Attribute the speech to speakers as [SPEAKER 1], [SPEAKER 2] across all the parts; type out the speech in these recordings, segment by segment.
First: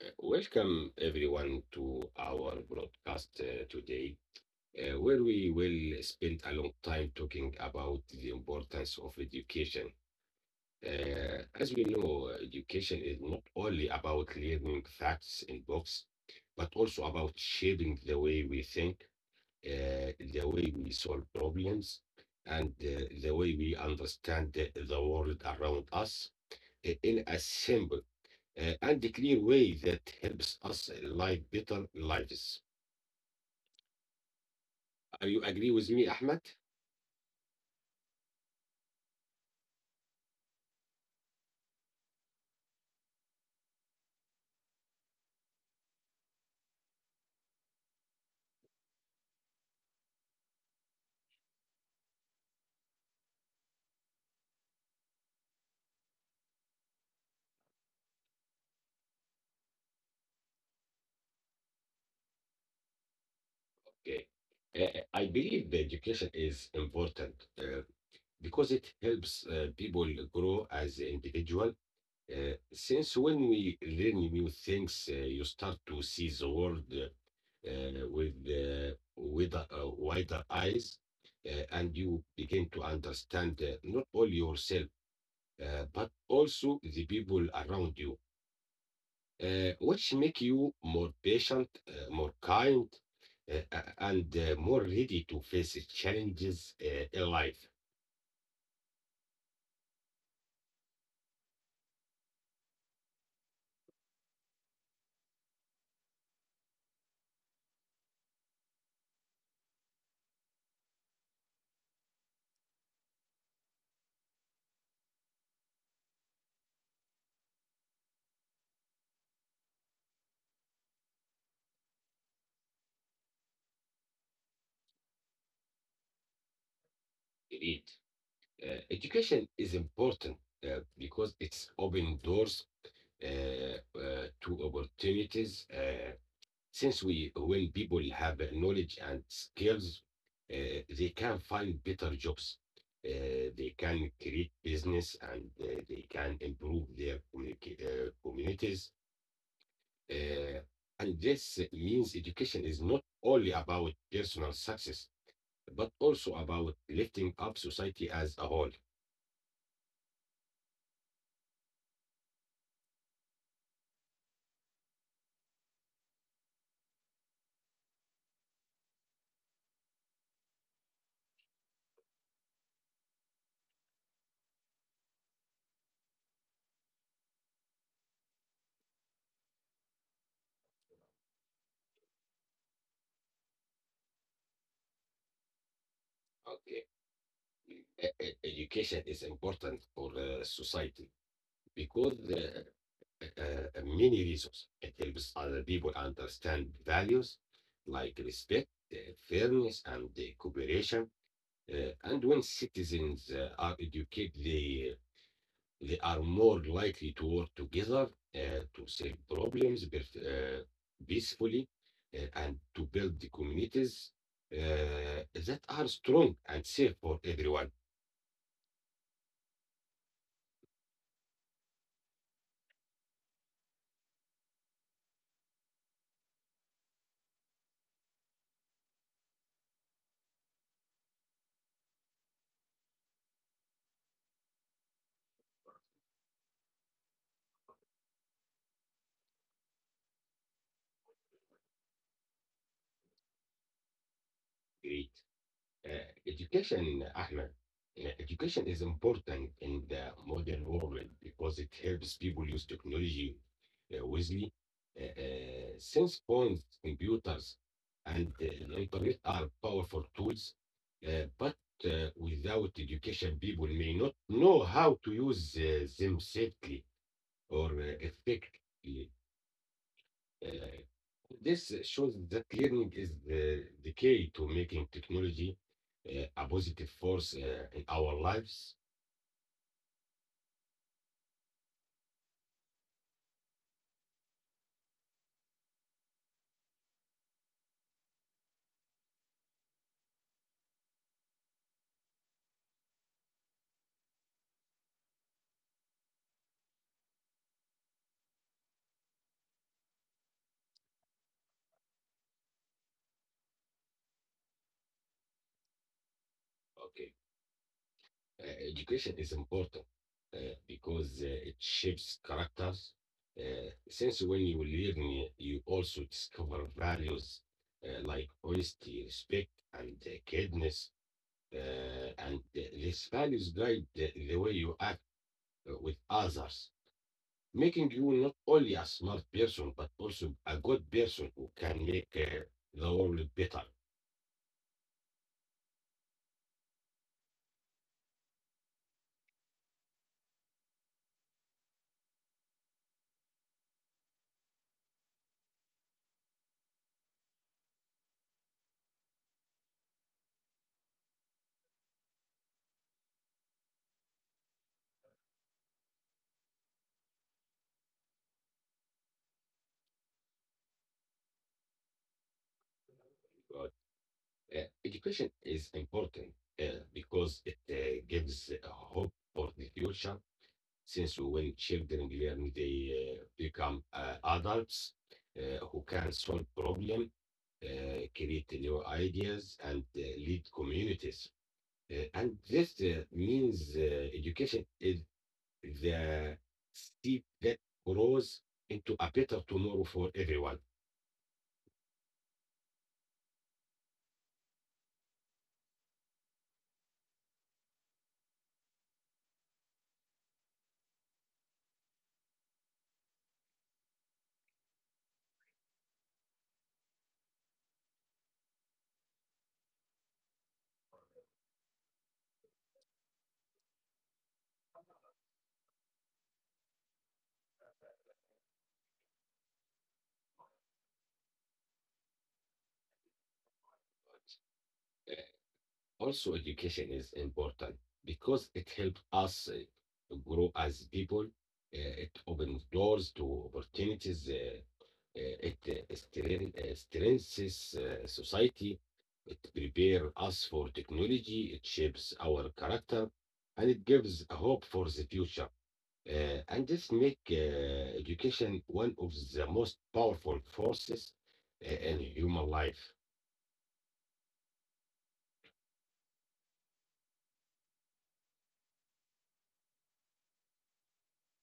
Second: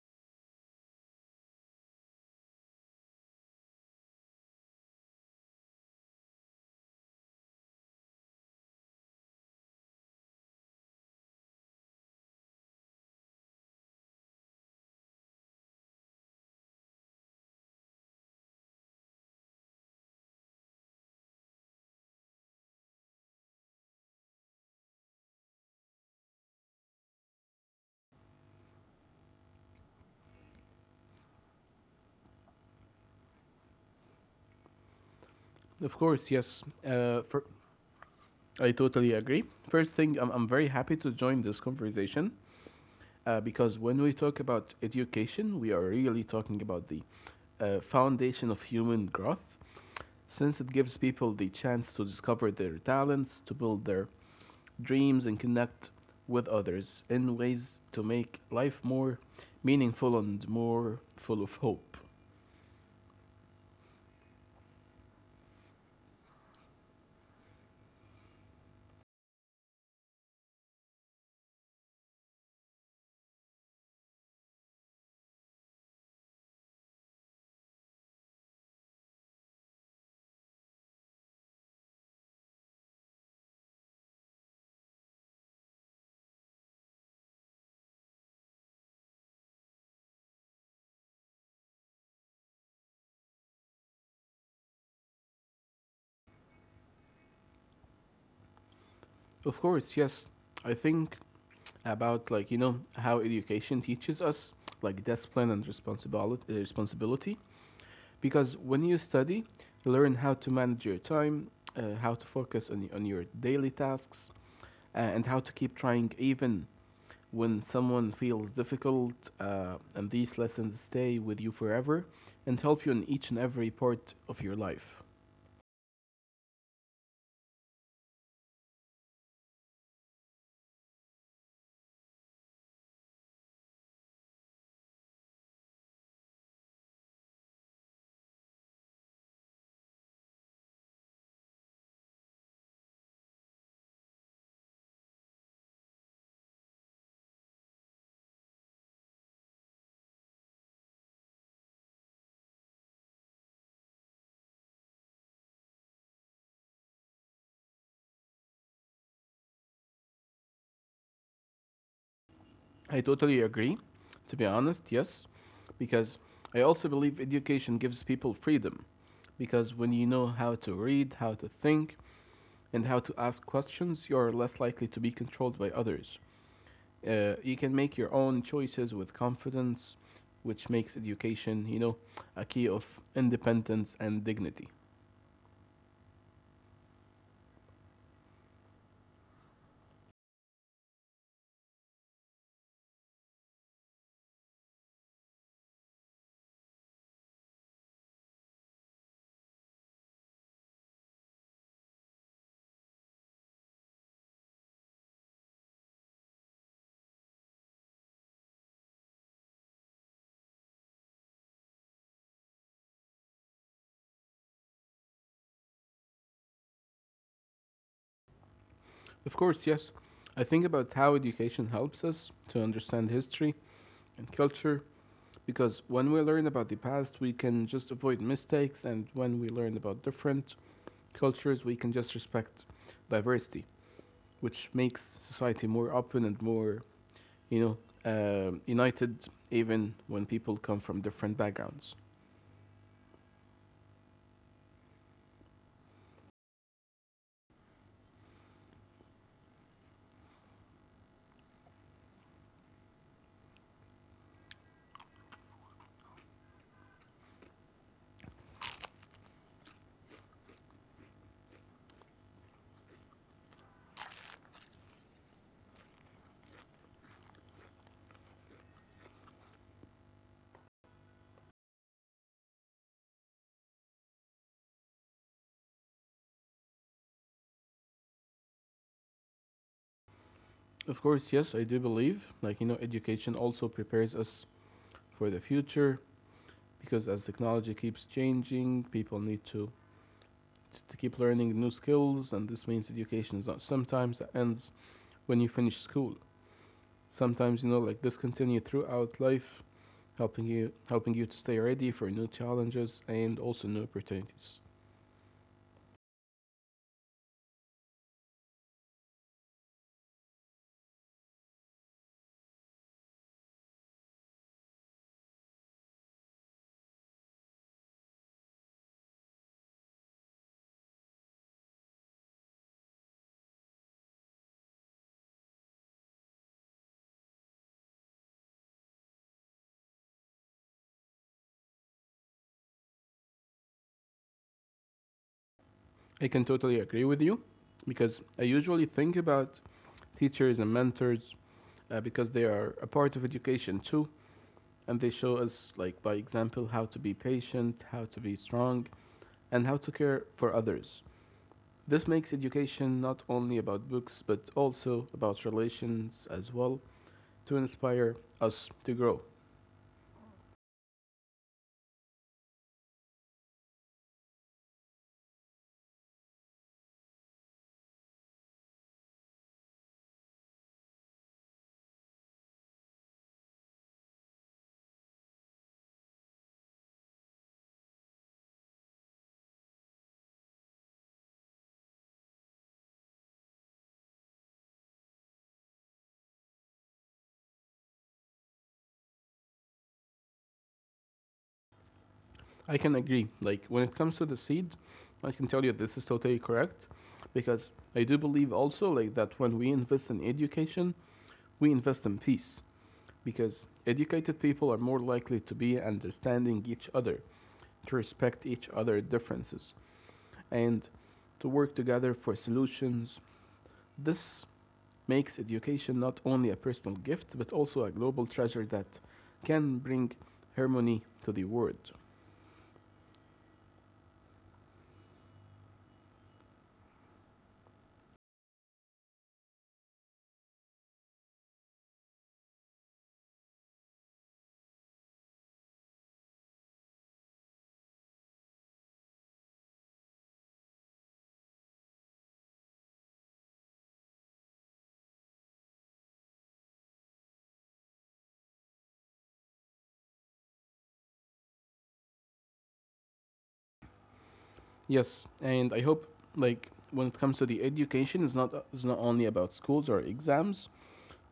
[SPEAKER 1] Welcome everyone to our broadcast today, where we will spend a long time talking about the importance of education. As we know, education is not only about learning facts in books, but also about shaping the way we think, the way we solve problems, and the way we understand the world around us. In a simple and clear way that helps us live better lives.
[SPEAKER 2] Of course, yes.
[SPEAKER 1] Are you agree with me, Ahmed?
[SPEAKER 2] I totally agree. First thing, I'm very happy to join this conversation because when we talk about education, we are really talking about the foundation of human growth since it gives people the chance to discover their talents, to build their dreams, and connect with others in ways to make life more meaningful and more full of hope.
[SPEAKER 1] Okay. I believe the education is important because it helps people grow as individual. Since when we learn new things, you start to see the world with wider eyes, and you begin to understand not only yourself but also the people around you, which make you more patient, more kind, and more ready to face challenges in life.
[SPEAKER 2] Of course, yes, I think about how education teaches us like discipline and responsibility because when you study you learn how to manage your time, how to focus on your daily tasks, and how to keep trying even when someone feels difficult, and these lessons stay with you forever and help you in each and every part of your life.
[SPEAKER 1] Indeed, education is important because it's opening doors to opportunities. Since when people have knowledge and skills, they can find better jobs. They can create business and they can improve their communities. Uh, and this means education is not only about personal success, but also about lifting up society as a whole.
[SPEAKER 2] I totally agree, to be honest, yes, because I also believe education gives people freedom. Because when you know how to read, how to think, and how to ask questions, you're less likely to be controlled by others. You can make your own choices with confidence, which makes education, a key of independence and dignity.
[SPEAKER 1] Okay. Education is important for society because many reasons. It helps other people understand values like respect, uh, fairness, and cooperation. And when citizens are educated, they are more likely to work together, to solve problems but peacefully, and to build the communities that are strong and safe for everyone.
[SPEAKER 2] Of course, yes, I think about how education helps us to understand history and culture. Because when we learn about the past, we can just avoid mistakes, and when we learn about different cultures, we can just respect diversity, which makes society more open and more, you know, united, even when people come from different backgrounds.
[SPEAKER 1] Agree. Uh, Education, Ahmed, education is important in the modern world because it helps people use technology wisely. Since phones, computers, and the internet are powerful tools, but without education, people may not know how to use them safely or effectively. Uh, This shows that learning is the key to making technology a positive force in our lives.
[SPEAKER 2] Of course, yes, I do believe, education also prepares us for the future because as technology keeps changing, people need to keep learning new skills, and this means education is not sometimes that ends when you finish school. Sometimes like this continue throughout life, helping you to stay ready for new challenges and also new opportunities.
[SPEAKER 1] Okay. Education is important because it shapes characters. Since when you learn, you also discover values like honesty, respect, and kindness. And these values guide the way you act with others, making you not only a smart person but also a good person who can make the world better.
[SPEAKER 2] I can totally agree with you because I usually think about teachers and mentors, because they are a part of education too and they show us like by example how to be patient, how to be strong, and how to care for others. This makes education not only about books but also about relations as well, to inspire us to grow.
[SPEAKER 1] But, education is important uh, because it gives hope for the future. Since when children learn, they become adults who can solve problems, create new ideas, and lead communities. And this means education is the seed that grows into a better tomorrow for everyone.
[SPEAKER 2] I can agree. Like when it comes to the seed, I can tell you this is totally correct because I do believe also like that when we invest in education, we invest in peace because educated people are more likely to be understanding each other, to respect each other's differences and to work together for solutions. This makes education not only a personal gift but also a global treasure that can bring harmony to the world.
[SPEAKER 1] Also, education is important because it helps us to grow as people. It opens doors to opportunities. It strengthens society. It prepares us for technology. It shapes our character, and it gives a hope for the future. And this make education one of the most powerful forces in human life.
[SPEAKER 2] Yes, and I hope like when it comes to the education, it's not only about schools or exams,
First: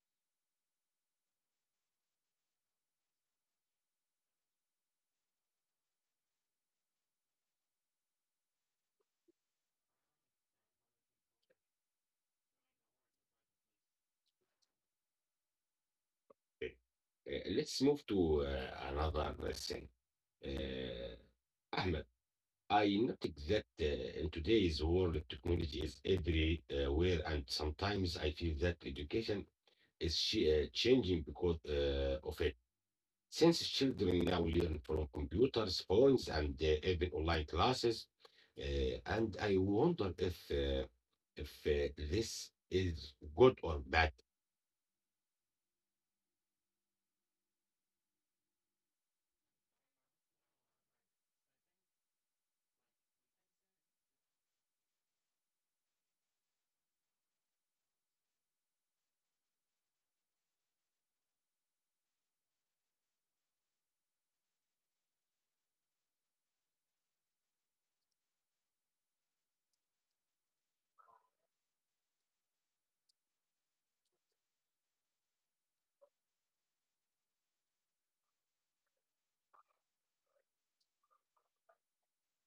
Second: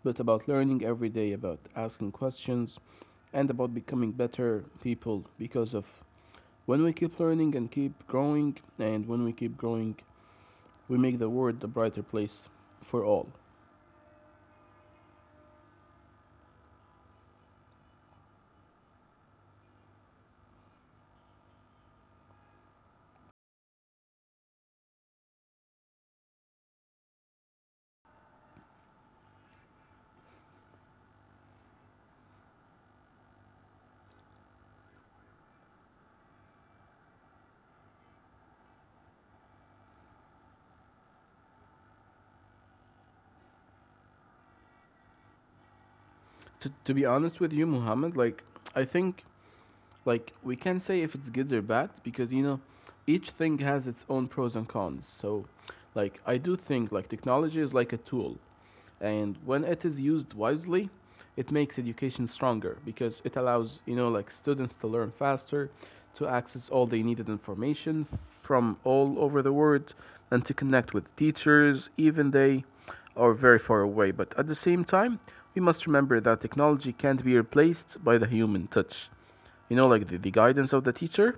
[SPEAKER 2] but about learning every day, about asking questions, and about becoming better people. Because of when we keep learning and keep growing, and when we keep growing, we make the world a brighter place for all.
[SPEAKER 1] Uh, let's move to another thing. Ahmed, I noticed that in today's world, technology is everywhere, and sometimes I feel that education is changing because of it. Since children now learn from computers, phones, and even online classes, uh, and I wonder if if this is good or bad.
[SPEAKER 2] To be honest with you, Muhammad, like I think like we can say if it's good or bad because each thing has its own pros and cons, so like I do think like technology is like a tool, and when it is used wisely it makes education stronger because it allows like students to learn faster, to access all they needed information from all over the world, and to connect with teachers even they are very far away. But at the same time we must remember that technology can't be replaced by the human touch, like the guidance of the teacher,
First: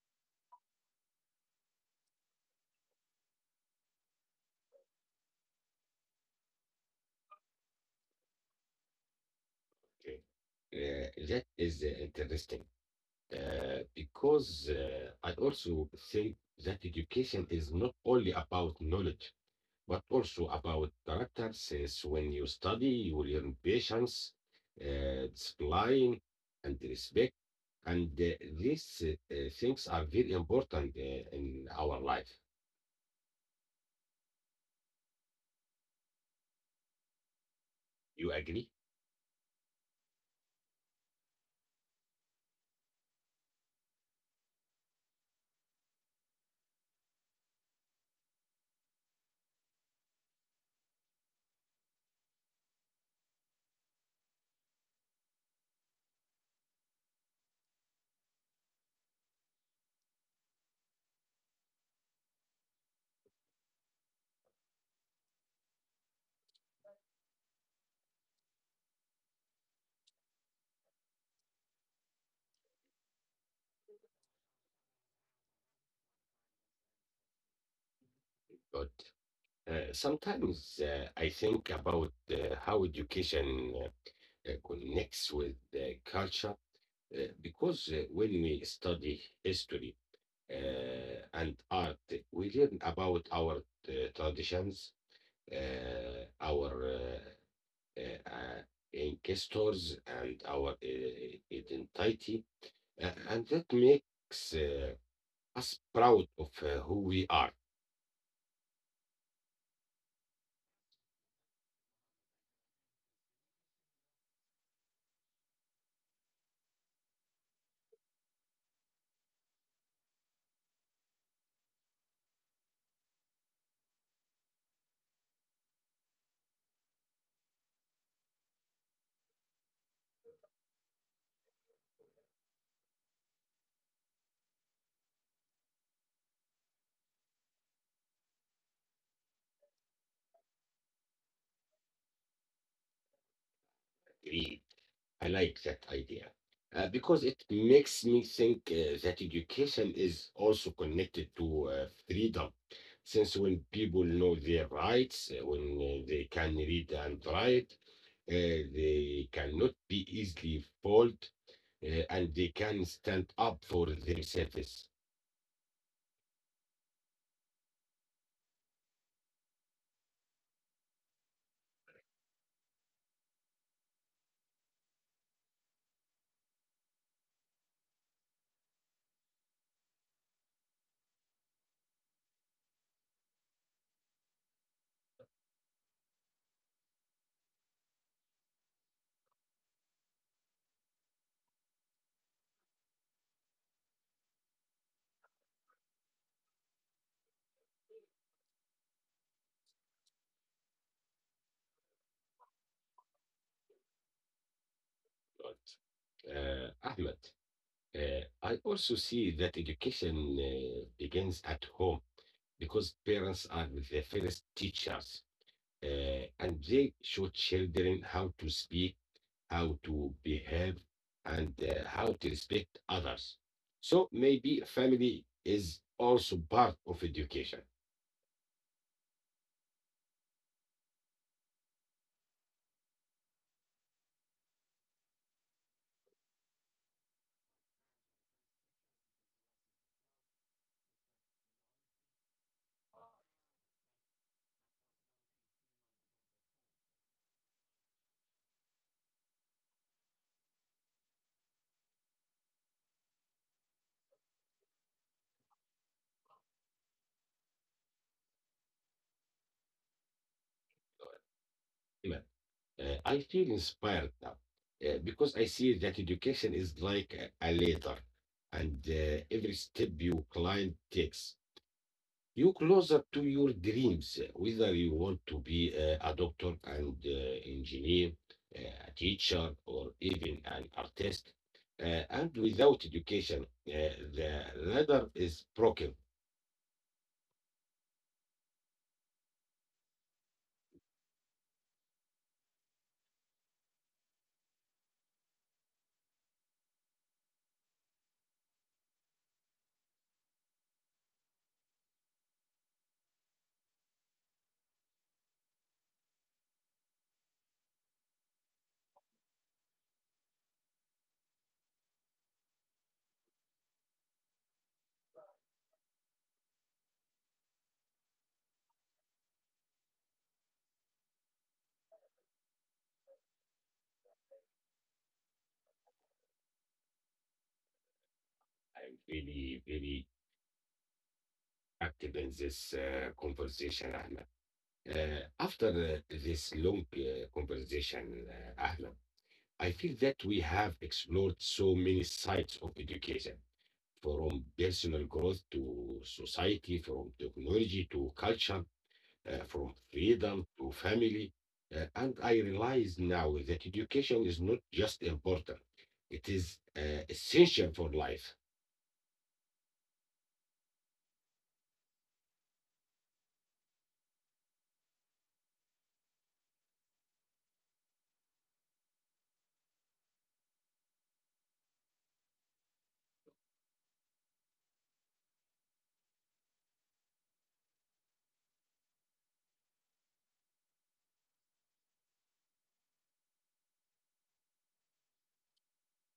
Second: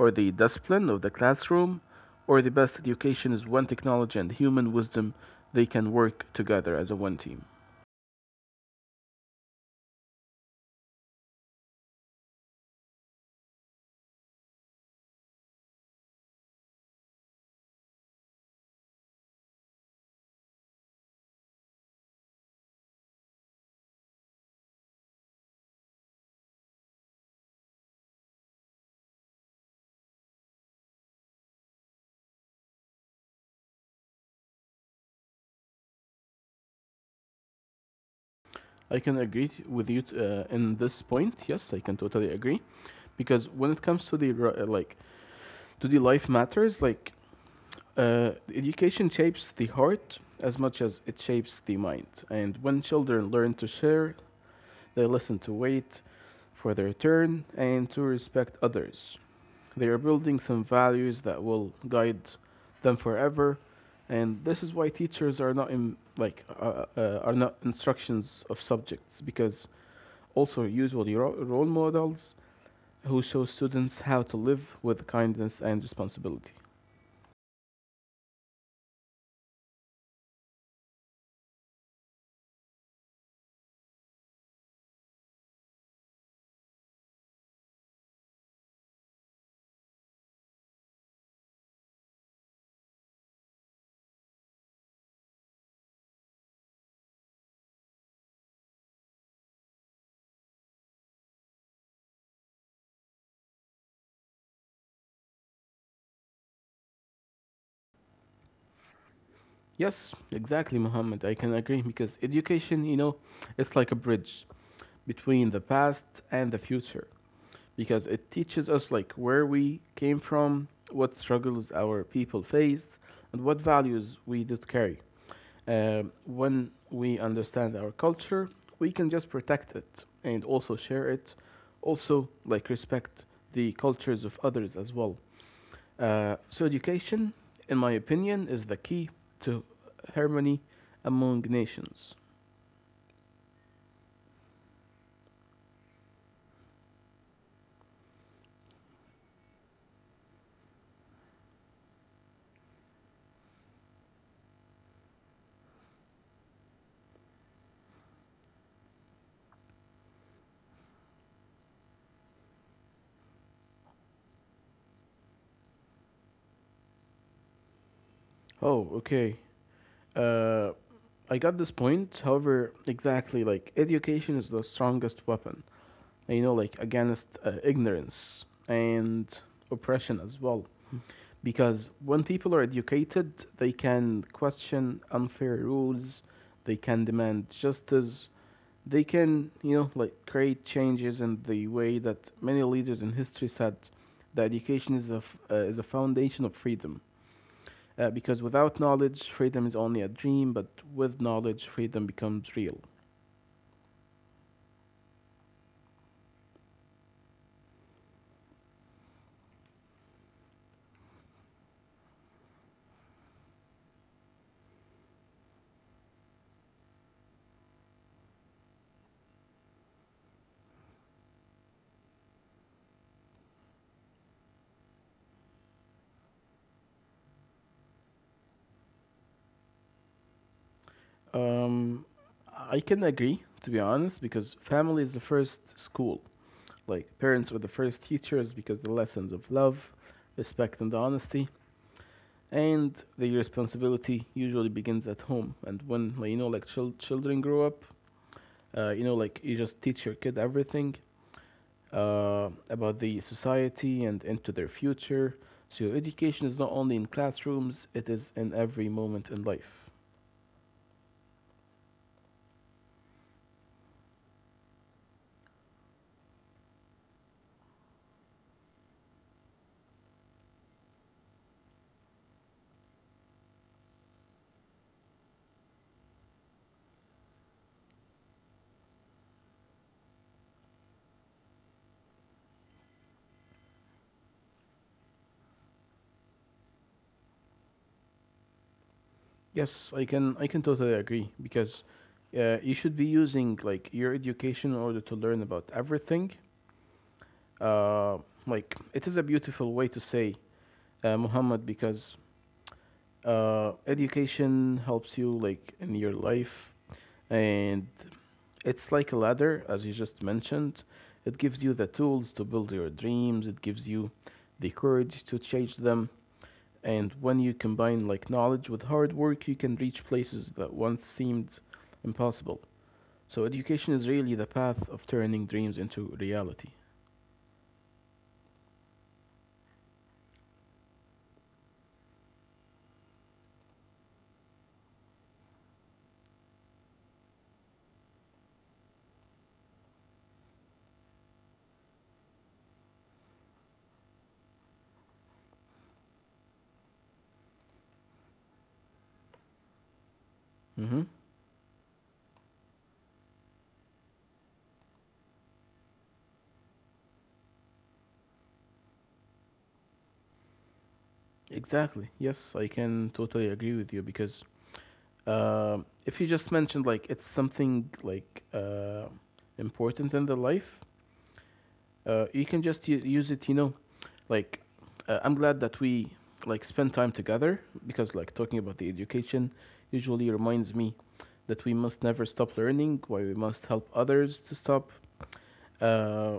[SPEAKER 2] or the discipline of the classroom, or the best education is when technology and human wisdom they can work together as a one team.
[SPEAKER 1] Okay. That is interesting because I also think that education is not only about knowledge, but also about character, since when you study, you learn patience, discipline, and respect. And these things are very important in our life. You agree?
[SPEAKER 2] I can agree with you in this point. Yes, I can totally agree, because when it comes to the like to the life matters, like education shapes the heart as much as it shapes the mind. And when children learn to share, they listen to wait for their turn and to respect others. They are building some values that will guide them forever, and this is why teachers are not in like are not instructions of subjects because also usually role models who show students how to live with kindness and responsibility.
[SPEAKER 1] But sometimes I think about how education connects with the culture, because when we study history and art, we learn about our traditions, our ancestors and our identity, and that makes us proud of who we are.
[SPEAKER 2] Yes, exactly, Muhammad. I can agree because education, it's like a bridge between the past and the future. Because it teaches us like where we came from, what struggles our people faced, and what values we did carry. When we understand our culture, we can just protect it and also share it, also like respect the cultures of others as well. So education, in my opinion, is the key to harmony among nations.
[SPEAKER 1] Really. I like that idea because it makes me think that education is also connected to freedom. Since when people know their rights, when they can read and write, they cannot be easily fooled, and they can stand up for themselves.
[SPEAKER 2] Oh, okay. Uh, I got this point. However, exactly like education is the strongest weapon. You know, like against ignorance and oppression as well. Because when people are educated, they can question unfair rules. They can demand justice. They can, like create changes in the way that many leaders in history said that education is is a foundation of freedom. Because without knowledge, freedom is only a dream, but with knowledge, freedom becomes real.
[SPEAKER 1] Ahmed, I also see that education begins at home because parents are the first teachers, and they show children how to speak, how to behave, and how to respect others. So maybe family is also part of education.
[SPEAKER 2] Um, I can agree, to be honest, because family is the first school. Like, parents were the first teachers because the lessons of love, respect, and honesty, and the responsibility usually begins at home. And when, like children grow up, like you just teach your kid everything, about the society and into their future. So education is not only in classrooms, it is in every moment in life.
[SPEAKER 1] Iman, I feel inspired now because I see that education is like a ladder, and every step you climb takes you closer to your dreams, whether you want to be a doctor and engineer, uh, a teacher, or even an artist. And without education, the ladder is broken.
[SPEAKER 2] Yes, I can totally agree because you should be using like your education in order to learn about everything. Uh, like it is a beautiful way to say, Muhammad, because education helps you like in your life, and it's like a ladder as you just mentioned. It gives you the tools to build your dreams, it gives you the courage to chase them, and when you combine like knowledge with hard work you can reach places that once seemed impossible. So education is really the path of turning dreams into reality.
[SPEAKER 1] I'm really, very active in this conversation, Ahmed. After this long conversation, Ahmed, I feel that we have explored so many sides of education, from personal growth to society, from technology to culture, from
[SPEAKER 2] Mm-hmm.
[SPEAKER 1] freedom to family. And I realize now that education is not just important, it is essential for life.
[SPEAKER 2] Exactly, yes, I can totally agree with you because, um, if you just mentioned like it's something like important in the life, you can just use it. Like I'm glad that we like spend time together because like talking about the education usually reminds me that we must never stop learning, why we must help others to stop. Uh,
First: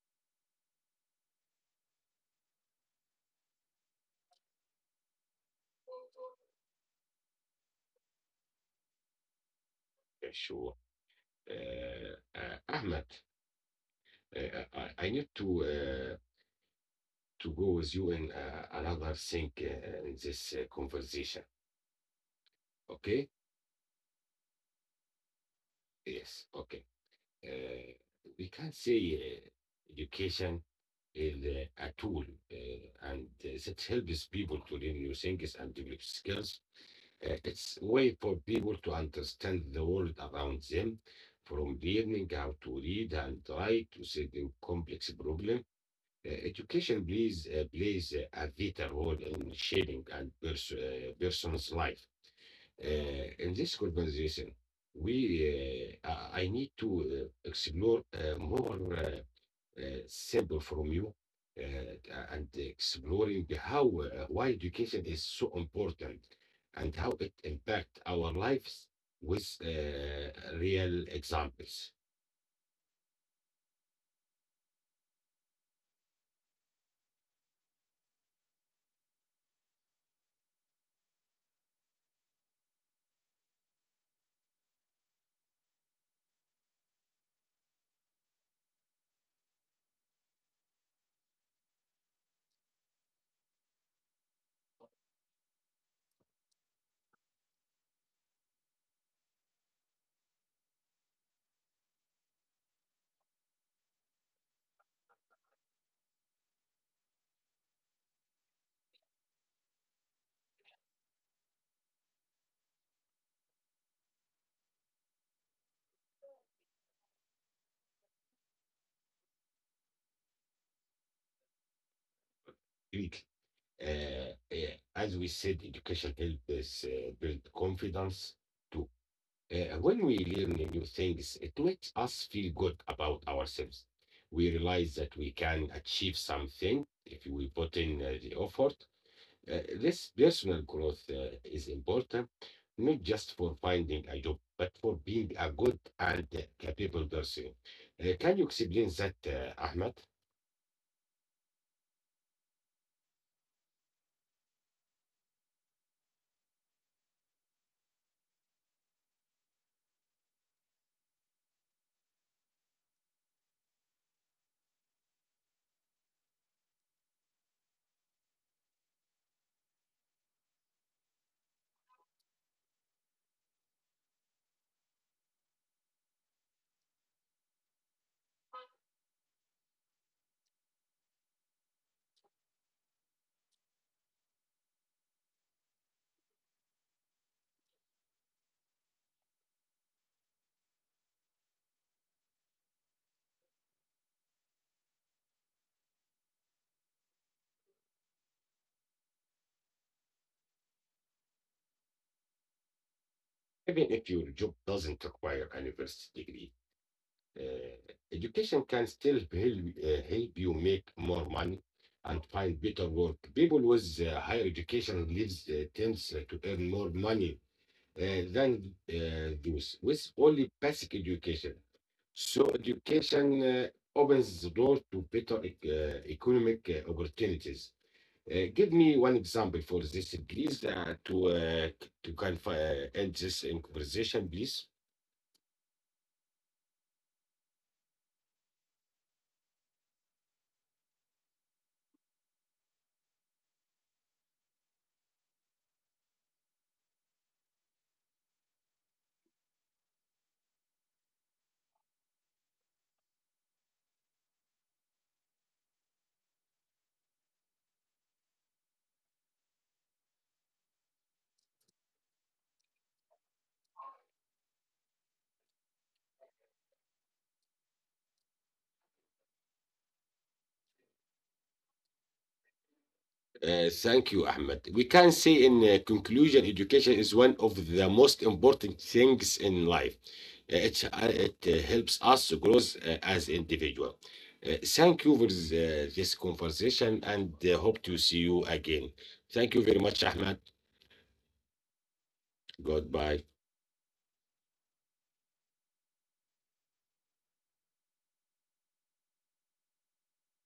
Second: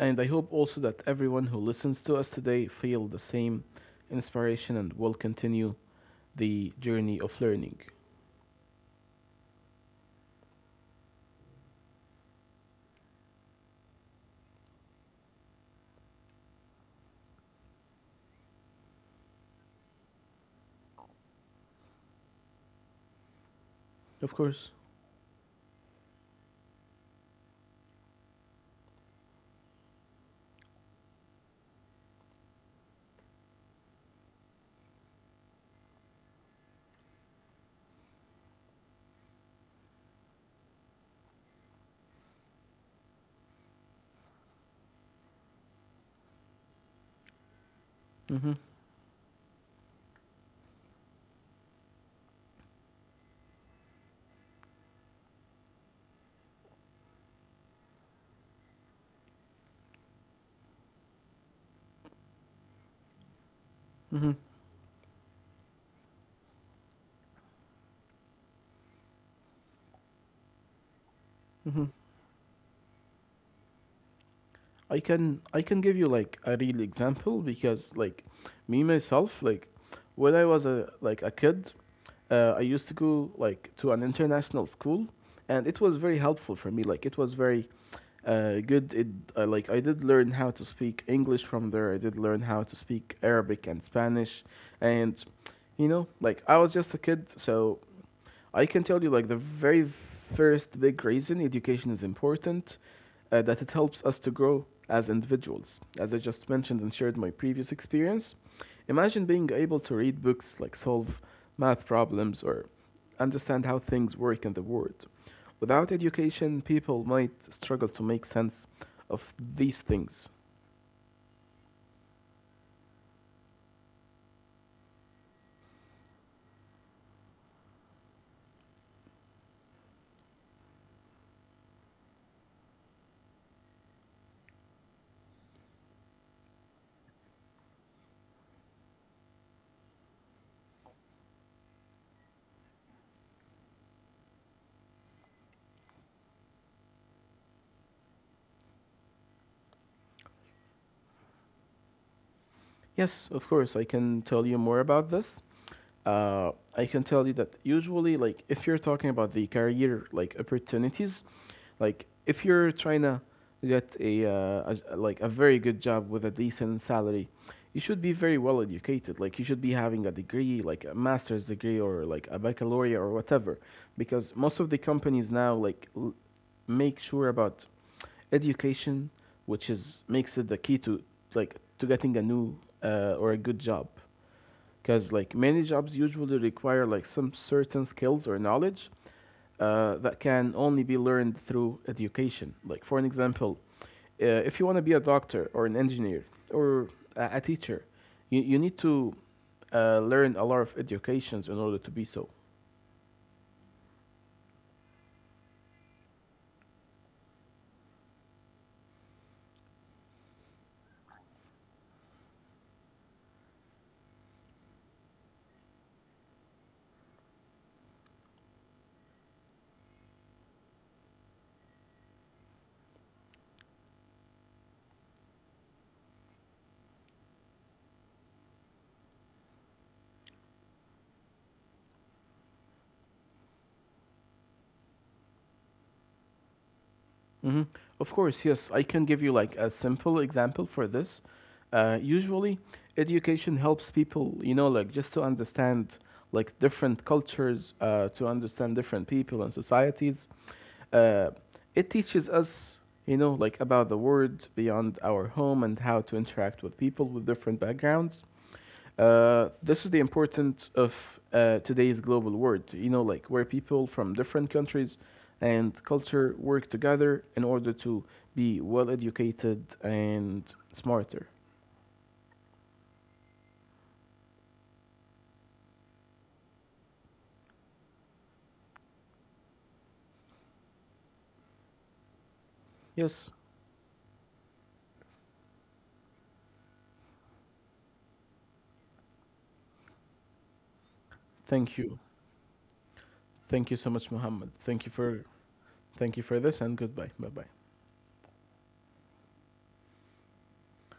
[SPEAKER 2] and I hope also that everyone who listens to us today feel the same inspiration and will continue the journey of learning.
[SPEAKER 1] Yeah, sure. Ahmed, uh, I need to go with you in another thing in this conversation. Okay?
[SPEAKER 2] Of course.
[SPEAKER 1] Yes, okay. Uh, we can say education uh, a tool and it helps people to learn new things and develop skills. It's a way for people to understand the world around them, from learning how to read and write to solving complex problems. Education plays a
[SPEAKER 2] Mhm.
[SPEAKER 1] vital role in shaping and person's life. In this conversation, we I need to explore more simple from you and exploring how
[SPEAKER 2] Mhm.
[SPEAKER 1] why education is so important and how it impacts our lives with real
[SPEAKER 2] Mhm.
[SPEAKER 1] examples.
[SPEAKER 2] I can give you like a real example because like me myself like when I was a like a kid, I used to go like to an international school and it was very helpful for me. Like it was very good. It I like I did learn how to speak English from there. I did learn how to speak Arabic and Spanish, and like I was just a kid, so I can tell you, like, the very first big reason education is important, that it helps us to grow as individuals. As I just mentioned and shared my previous experience, imagine being able to read books, like, solve math problems or understand how things work in the world. Without education, people might struggle to make sense of these things.
[SPEAKER 1] Really. Uh, uh, as we said, education helps build confidence too. When we learn new things, it makes us feel good about ourselves. We realize that we can achieve something if we put in the effort. This personal growth is important, not just for finding a job, but for being a good and capable person. Can you explain that, Ahmed?
[SPEAKER 2] Yes, of course, I can tell you more about this. I can tell you that usually, like, if you're talking about the career like opportunities, like if you're trying to get a like a very good job with a decent salary, you should be very well educated. Like, you should be having a degree, like a master's degree or like a baccalaureate or whatever, because most of the companies now make sure about education, which is makes it the key to like to getting a new or a good job, because like many jobs usually require like some certain skills or knowledge that can only be learned through education. Like for an example, if you want to be a doctor or an engineer or a teacher, you need to learn a lot of educations in order to be so.
[SPEAKER 1] Even if your job doesn't require a university degree, education can still help, help you make more money and find better work. People with higher education lives tends to earn more money than those with only basic education. So education opens the door to better economic opportunities. Give me one example for this, please, to to kind of end this in conversation, please.
[SPEAKER 2] Hmm. Of course, yes. I can give you like a simple example for this. Usually, education helps people, like just to understand like different cultures, to understand different people and societies. Uh, it teaches us, like about the world beyond our home and how to interact with people with different backgrounds. This is the importance of today's global world, like where people from different countries and culture work together in order to be well educated and smarter.
[SPEAKER 1] Thank you, Ahmed. We can say in conclusion, education is one of the most important things in life. It helps us to grow
[SPEAKER 2] Yes,
[SPEAKER 1] as individual. Thank you for this this conversation and hope to see you again. Thank you very much, Ahmed.
[SPEAKER 2] thank you.
[SPEAKER 1] God
[SPEAKER 2] Thank you
[SPEAKER 1] by
[SPEAKER 2] so much, Muhammad. Thank you for this and goodbye. Bye bye.